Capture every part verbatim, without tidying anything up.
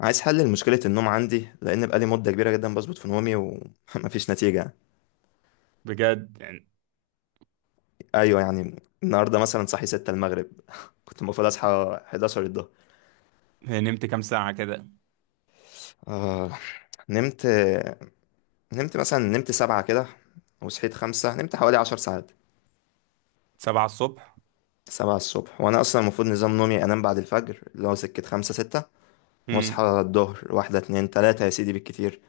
عايز حل لمشكلة النوم عندي لأن بقالي مدة كبيرة جدا بظبط في نومي ومفيش نتيجة. بجد يعني؟ أيوة يعني. النهاردة مثلا صحي ستة المغرب، كنت المفروض أصحى الحداشر الظهر. هي نمت كام ساعة كده؟ آه، نمت. نمت مثلا نمت سبعة كده وصحيت خمسة، نمت حوالي عشر ساعات. سبعة الصبح. سبعة الصبح، وأنا أصلا المفروض نظام نومي أنام بعد الفجر اللي هو سكة خمسة ستة، امم. وأصحى الظهر واحدة اتنين تلاتة يا سيدي بالكتير،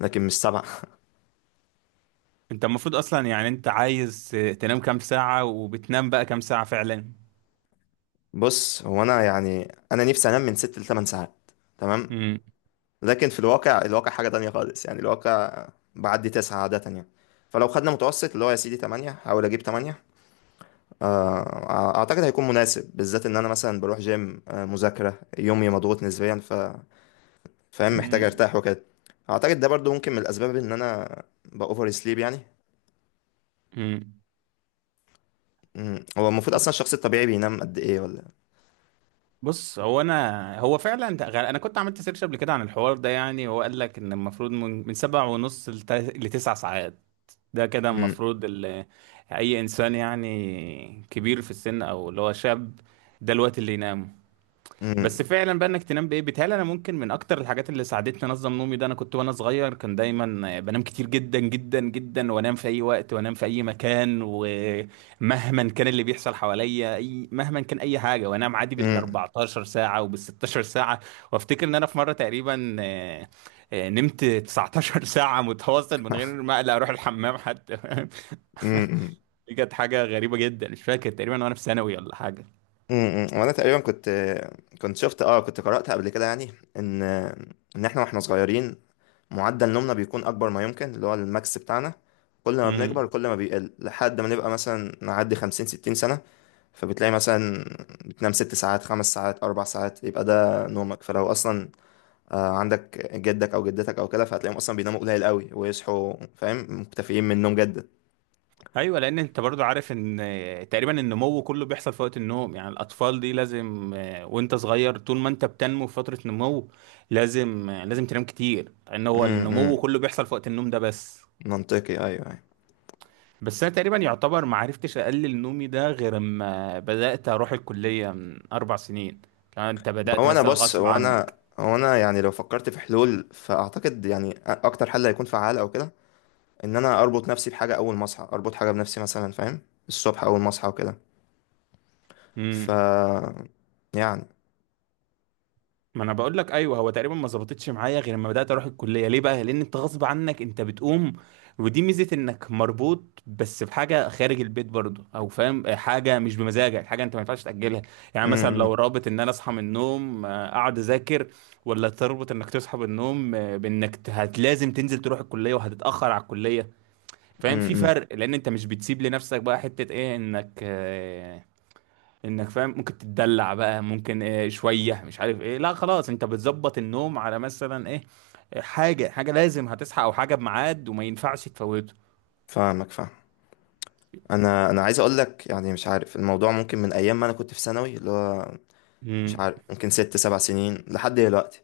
لكن مش سبعة. انت المفروض اصلا، يعني انت عايز تنام كام ساعة، وبتنام بقى كام ساعة فعلا؟ بص، هو أنا يعني أنا نفسي أنام من ست لتمن ساعات، تمام. امم، لكن في الواقع الواقع حاجة تانية خالص، يعني الواقع بعدي تسعة عادة يعني. فلو خدنا متوسط اللي هو يا سيدي تمانية، أحاول أجيب تمانية. آه، أعتقد هيكون مناسب، بالذات إن أنا مثلا بروح جيم، آه، مذاكرة يومي مضغوط نسبيا، ف فاهم محتاج امم، أرتاح وكده. أعتقد ده برضو ممكن من الأسباب إن أنا بأوفر سليب يعني. امم. مم. هو المفروض أصلا الشخص الطبيعي بينام قد إيه ولا؟ بص، هو انا، هو فعلا ده غ- انا كنت عملت سيرش قبل كده عن الحوار ده، يعني هو قال لك ان المفروض من من سبع ونص لت- لتسع ساعات. ده كده مم. المفروض ال- اي انسان، يعني كبير في السن او اللي هو شاب، ده الوقت اللي ينام. بس مم. فعلا بقى، انك تنام بايه؟ بيتهيألي انا ممكن من اكتر الحاجات اللي ساعدتني انظم نومي ده، انا كنت وانا صغير كان دايما بنام كتير جدا جدا جدا، وانام في اي وقت، وانام في اي مكان، ومهما كان اللي بيحصل حواليا، اي مهما كان اي حاجه، وانام عادي بال مم. اربعتاشر ساعة ساعه وبال ستاشر ساعة ساعه. وافتكر ان انا في مره تقريبا آه، آه، نمت تسعتاشر ساعه متواصل من غير ما اقلق اروح الحمام حتى مم. دي كانت حاجه غريبه جدا، مش فاكر، تقريبا وانا في ثانوي ولا امم وانا تقريبا كنت كنت شفت اه كنت قرأت قبل كده، يعني ان ان احنا واحنا صغيرين، معدل نومنا بيكون اكبر ما يمكن، اللي هو الماكس بتاعنا. كل ما حاجه. بنكبر كل ما بيقل، لحد ما نبقى مثلا نعدي خمسين ستين سنة. فبتلاقي مثلا بتنام ست ساعات، خمس ساعات، اربع ساعات، يبقى ده نومك. فلو اصلا آه، عندك جدك او جدتك او كده، فهتلاقيهم اصلا بيناموا قليل قوي ويصحوا، فاهم، مكتفيين من النوم جدا. ايوه، لان انت برضو عارف ان تقريبا النمو كله بيحصل في وقت النوم، يعني الاطفال دي لازم، آه، وانت صغير طول ما انت بتنمو في فتره نمو لازم آه، لازم تنام كتير، لان هو امم، النمو إمم. كله بيحصل في وقت النوم ده. بس منطقي، ايوه، أيوه. بس انا تقريبا يعتبر ما عرفتش اقلل نومي ده غير اما بدات اروح الكليه من اربع سنين، كان انت ما بدات هو انا، مثلا بص غصب هو عنك. انا هو انا يعني لو فكرت في حلول، فاعتقد يعني اكتر حل هيكون فعال او كده، ان انا اربط نفسي بحاجه، اول ما اصحى اربط حاجه بنفسي مثلا، فاهم، الصبح اول ما اصحى وكده. ف يعني. ما انا بقول لك، ايوه، هو تقريبا ما ظبطتش معايا غير لما بدات اروح الكليه. ليه بقى؟ لان انت غصب عنك انت بتقوم، ودي ميزه انك مربوط بس بحاجه خارج البيت برضه، او فاهم، حاجه مش بمزاجك، حاجه انت ما ينفعش تاجلها. يعني مثلا لو امم. رابط ان انا اصحى من النوم آه، اقعد اذاكر، ولا تربط انك تصحى من النوم آه، بانك ت- هت لازم تنزل تروح الكليه وهتتاخر على الكليه، فاهم؟ في امم. فرق لان انت مش بتسيب لنفسك بقى حته ايه، انك آه، انك فاهم ممكن تتدلع بقى، ممكن إيه شويه مش عارف ايه. لا، خلاص، انت بتظبط النوم على مثلا ايه، حاجه، حاجه لازم هتصحى، او حاجه بميعاد وما ينفعش تفوته. فاهمك، فاهم. انا انا عايز اقول لك يعني، مش عارف، الموضوع ممكن من ايام ما انا كنت في ثانوي اللي هو، مش امم. عارف، ممكن ست سبع سنين لحد دلوقتي.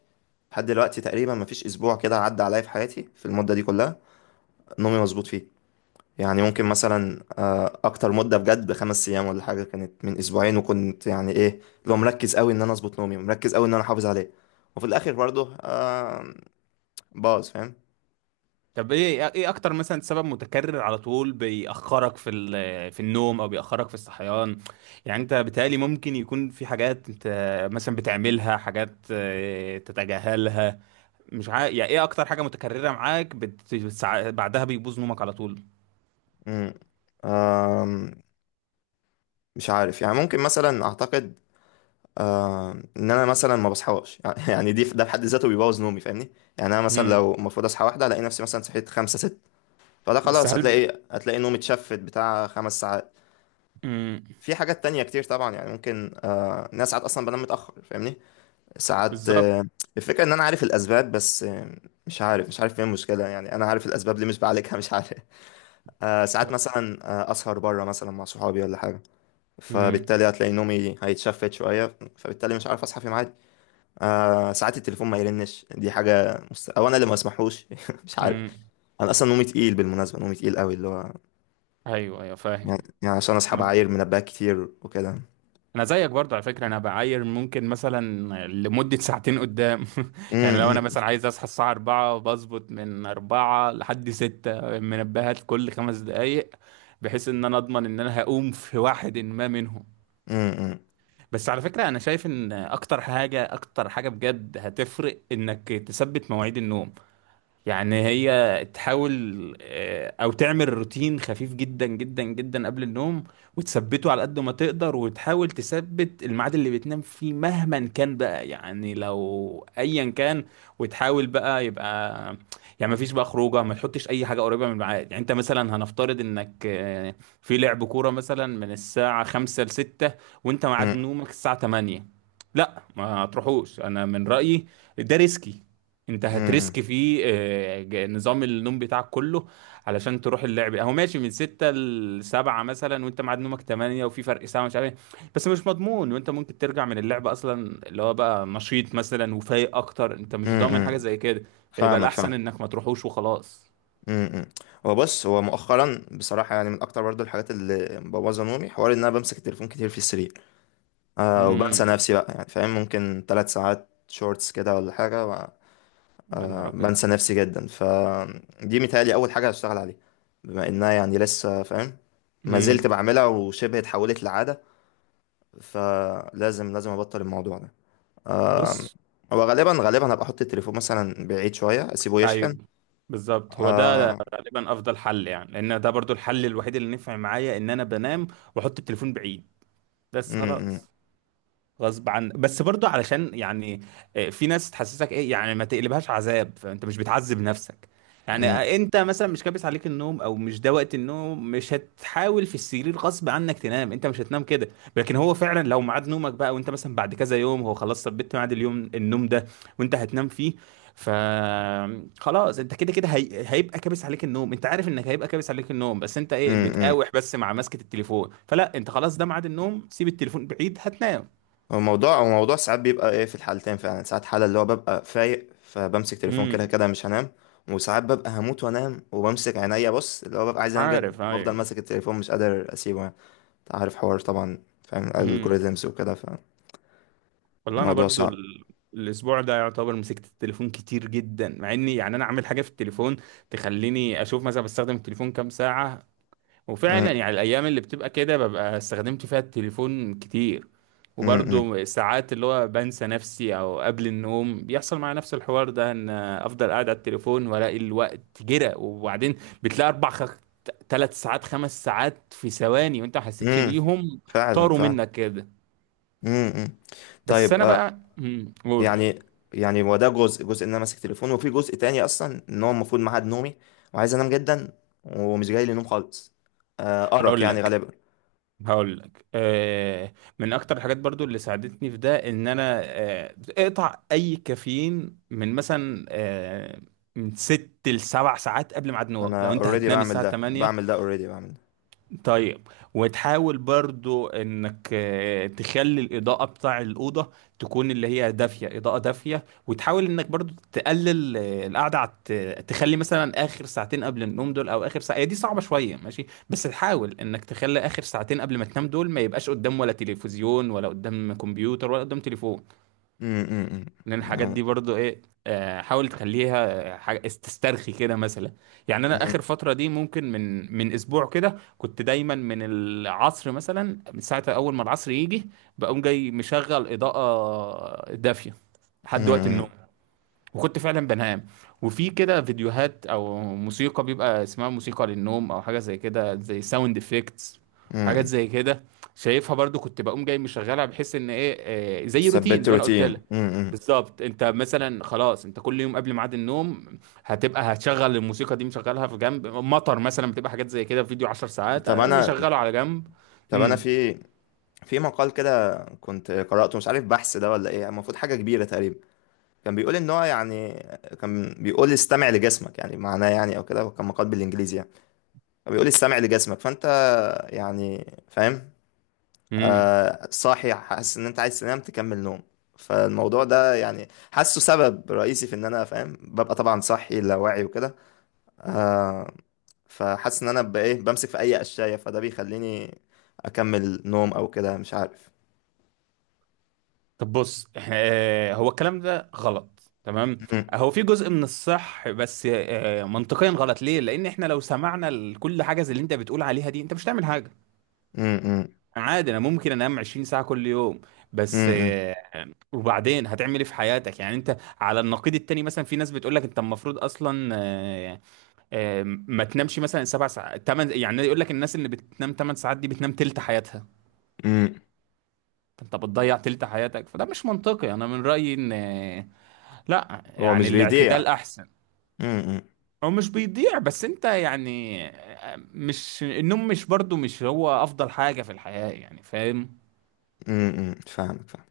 لحد دلوقتي تقريبا مفيش اسبوع كده عدى عليا في حياتي في المده دي كلها نومي مظبوط فيه. يعني ممكن مثلا آه، اكتر مده بجد بخمس ايام ولا حاجه كانت من اسبوعين، وكنت يعني ايه، لو مركز قوي ان انا اظبط نومي، مركز قوي ان انا احافظ عليه، وفي الاخر برضه آه، باظ، فاهم. طب، ايه ايه اكتر مثلا سبب متكرر على طول بيأخرك في ال- في النوم او بيأخرك في الصحيان؟ يعني انت بيتهيألي ممكن يكون في حاجات انت مثلا بتعملها، حاجات آه، تتجاهلها؟ مش عارف، يعني ايه اكتر حاجة متكررة معاك بت... بتسع... بعدها بيبوظ نومك على طول؟ مم. آم، مش عارف يعني، ممكن مثلا اعتقد آم، ان انا مثلا ما بصحاش يعني، دي ده في حد ذاته بيبوظ نومي، فاهمني. يعني انا مثلا امم. لو المفروض اصحى واحده، الاقي نفسي مثلا صحيت خمسة ست، فده بس خلاص، هل. هتلاقي هتلاقي نومي اتشفت، بتاع خمس ساعات. امم. في حاجات تانية كتير طبعا، يعني ممكن، آه ناس ساعات أصلا بنام متأخر، فاهمني. ساعات بالظبط. آه الفكرة إن أنا عارف الأسباب، بس آه مش عارف مش عارف فين المشكلة، يعني أنا عارف الأسباب، ليه مش بعالجها، مش عارف. آه ساعات مثلا آه أسهر بره مثلا مع صحابي ولا حاجة، امم، فبالتالي هتلاقي نومي هيتشفت شوية، فبالتالي مش عارف أصحى في ميعادي. آه ساعات التليفون ما يرنش، دي حاجة مست... أو أنا اللي ما أسمحوش. مش عارف. امم. أنا أصلا نومي تقيل بالمناسبة، نومي تقيل قوي، اللي هو ايوه، ايوه، فاهم. يعني, يعني عشان أصحى انا بعاير منبهات كتير وكده. انا زيك برضو على فكره، انا بعاير ممكن مثلا لمده ساعتين قدام. يعني لو انا مثلا عايز اصحى الساعه اربعة بظبط، من اربعة لحد ستة منبهات كل خمس دقائق، بحيث ان انا اضمن ان انا هقوم في واحد ما منهم. امم. بس على فكره، انا شايف ان اكتر حاجه، اكتر حاجه بجد هتفرق انك تثبت مواعيد النوم، يعني هي تحاول آه، او تعمل روتين خفيف جدا جدا جدا قبل النوم، وتثبته على قد ما تقدر، وتحاول تثبت الميعاد اللي بتنام فيه مهما كان بقى، يعني لو ايا كان، وتحاول بقى يبقى يعني ما فيش بقى خروجه، ما تحطش اي حاجه قريبه من الميعاد. يعني انت مثلا هنفترض انك آه، في لعب كوره مثلا من الساعه خمسة ل ستة، وانت ميعاد امم. نومك الساعه تمانية. لا، ما تروحوش، انا من رايي. ده ريسكي، انت امم. هتريسك فيه آه، ج- نظام النوم بتاعك كله علشان تروح اللعب. اهو، ماشي من ستة ل سبعة مثلا وانت ميعاد نومك تمانية وفي فرق ساعه مش عارف ايه، بس مش مضمون، وانت ممكن ترجع من اللعب اصلا اللي هو بقى نشيط مثلا وفايق اكتر، انت مش امم. ضامن حاجه امم. زي كده. فيبقى فاهمك، الاحسن فاهم. انك ما تروحوش وخلاص. امم، امم. هو بص هو مؤخرا بصراحه، يعني من اكتر برضو الحاجات اللي مبوظه نومي، حوار ان انا بمسك التليفون كتير في السرير، آه وبنسى امم. نفسي بقى، يعني فاهم، ممكن ثلاث ساعات شورتس كده ولا حاجه و- يا نهار آه، ابيض. بنسى نفسي جدا، فدي متهيألي اول حاجه هشتغل عليها، بما انها يعني لسه، فاهم، ما زلت امم. بعملها وشبه اتحولت لعاده، فلازم لازم ابطل الموضوع ده. بص، هو غالبا غالبا هبقى احط التليفون مثلا بعيد شويه اسيبه ايوه، يشحن. بالظبط، هو ده آه. غالبا افضل حل، يعني لان ده برضو الحل الوحيد اللي نفع معايا، ان انا بنام واحط التليفون بعيد، بس امم، امم. خلاص غصب عن. بس برضو علشان، يعني آه، في ناس تحسسك ايه، يعني ما تقلبهاش عذاب، فانت مش بتعذب نفسك. يعني امم. آه، انت مثلا مش كابس عليك النوم، او مش ده وقت النوم، مش هتحاول في السرير غصب عنك تنام، انت مش هتنام كده. لكن هو فعلا لو ميعاد نومك بقى، وانت مثلا بعد كذا يوم هو خلاص ثبت ميعاد اليوم، النوم ده وانت هتنام فيه، ف خلاص انت كده كده هي... هيبقى كابس عليك النوم، انت عارف انك هيبقى كابس عليك النوم، بس انت ايه امم. امم. بتقاوح بس مع مسكة التليفون، فلا، انت خلاص، ده ميعاد النوم، سيب التليفون بعيد، هتنام. هو الموضوع هو الموضوع ساعات بيبقى ايه في الحالتين، فعلا، ساعات حالة اللي هو ببقى فايق فبمسك تليفون، كده امم. كده مش هنام. وساعات ببقى هموت وانام وبمسك عينيا، بص اللي هو ببقى عايز انام جد، عارف، بفضل ايوه. ماسك التليفون مش قادر اسيبه يعني. انت عارف حوار طبعا، فاهم امم. الالجوريزمز وكده. والله انا فالموضوع برضو صعب. ال... الاسبوع ده يعتبر مسكت التليفون كتير جدا، مع اني يعني انا اعمل حاجه في التليفون تخليني اشوف مثلا بستخدم التليفون كام ساعه، وفعلا امم. يعني الايام اللي بتبقى كده ببقى استخدمت فيها التليفون كتير. امم. امم. وبرضو ساعات اللي هو بنسى نفسي او قبل النوم بيحصل معايا نفس الحوار ده، ان افضل قاعد على التليفون والاقي الوقت جرى، وبعدين بتلاقي اربع خ... ثلاث ساعات خمس ساعات في ثواني وانت ما حسيتش امم. بيهم، فعلا، طاروا فعلا. منك كده. امم، امم. بس طيب، انا آه، بقى مم، قول. يعني، يعني هو ده جزء جزء ان انا ماسك تليفون، وفي جزء تاني اصلا ان هو المفروض ميعاد نومي وعايز انام جدا ومش جاي لي نوم خالص، آه، ارق هقول يعني لك غالبا. هقول لك آه من اكتر الحاجات برضو اللي ساعدتني في ده، ان انا آه اقطع اي كافيين من مثلا آه من ست لسبع ساعات قبل ميعاد نوم لو انا انت اوريدي هتنام بعمل الساعه ده تمانية. بعمل ده اوريدي بعمل ده طيب. وتحاول برضو انك آه، تخلي الاضاءة بتاع الأوضة تكون اللي هي دافية، إضاءة دافية. وتحاول انك برضو تقلل آه، القعدة على الت- تخلي مثلا آخر ساعتين قبل النوم دول، او آخر ساعة، هي دي صعبة شوية، ماشي، بس تحاول انك تخلي آخر ساعتين قبل ما تنام دول ما يبقاش قدام ولا تلفزيون ولا قدام كمبيوتر ولا قدام تليفون، امم. امم. لان الحاجات أمم. دي برضو ايه، آه، حاول تخليها آه، حاجة استرخي كده مثلا. يعني انا اخر أمم، فتره دي ممكن من من اسبوع كده، كنت دايما من العصر مثلا، من ساعه اول ما العصر يجي بقوم جاي مشغل اضاءه دافيه لحد وقت النوم، أمم، وكنت فعلا بنام. وفي كده فيديوهات او موسيقى بيبقى اسمها موسيقى للنوم او حاجه زي كده، زي ساوند افكتس، حاجات أمم. زي كده شايفها، برضو كنت بقوم جاي مشغلها، بحيث ان ايه، آه، زي روتين ثبت زي ما انا قلت روتين. لك. أمم، أمم. بالظبط، انت مثلا خلاص، انت كل يوم قبل ميعاد النوم هتبقى هتشغل الموسيقى دي، مشغلها في جنب، مطر مثلا، بتبقى حاجات زي كده، فيديو 10 ساعات طب آه، انا مشغله على جنب. طب انا امم، في في مقال كده كنت قرأته، مش عارف بحث ده ولا ايه، المفروض حاجة كبيرة تقريبا، كان بيقول ان هو يعني، كان بيقول استمع لجسمك، يعني معناه يعني او كده، وكان مقال بالانجليزي يعني، بيقول السمع لجسمك، فانت يعني فاهم، امم. آه صاحي حاسس ان انت عايز تنام، تكمل نوم. فالموضوع ده يعني، حاسه سبب رئيسي في ان انا فاهم ببقى طبعا صاحي لا واعي وكده. آه فحاسس ان انا ببقى ايه، بمسك في اي قشاية، فده بيخليني اكمل نوم او كده، مش عارف. طب بص، آه، هو الكلام ده غلط تمام. مم. هو في جزء من الصح بس آه، منطقيا غلط. ليه؟ لان احنا لو سمعنا لكل حاجه زي اللي انت بتقول عليها دي انت مش هتعمل حاجه، مم. مم. عادي انا ممكن انام عشرين ساعة ساعه كل يوم. بس مم. آه، وبعدين هتعمل ايه في حياتك؟ يعني انت على النقيض التاني مثلا في ناس بتقول لك انت المفروض اصلا آه، آه، ما تنامش مثلا سبع ساعات تمن، يعني يقول لك، الناس اللي بتنام 8 ساعات دي بتنام تلت حياتها، مم. انت بتضيع تلت حياتك. فده مش منطقي، انا من رايي ان آه، لا هو يعني مش بيضيع. الاعتدال احسن. مم. مم. هو مش بيضيع. بس انت يعني آه، مش النوم مش برضو مش هو افضل حاجة في الحياة، يعني فاهم؟ مم. فاهمك، فاهمك.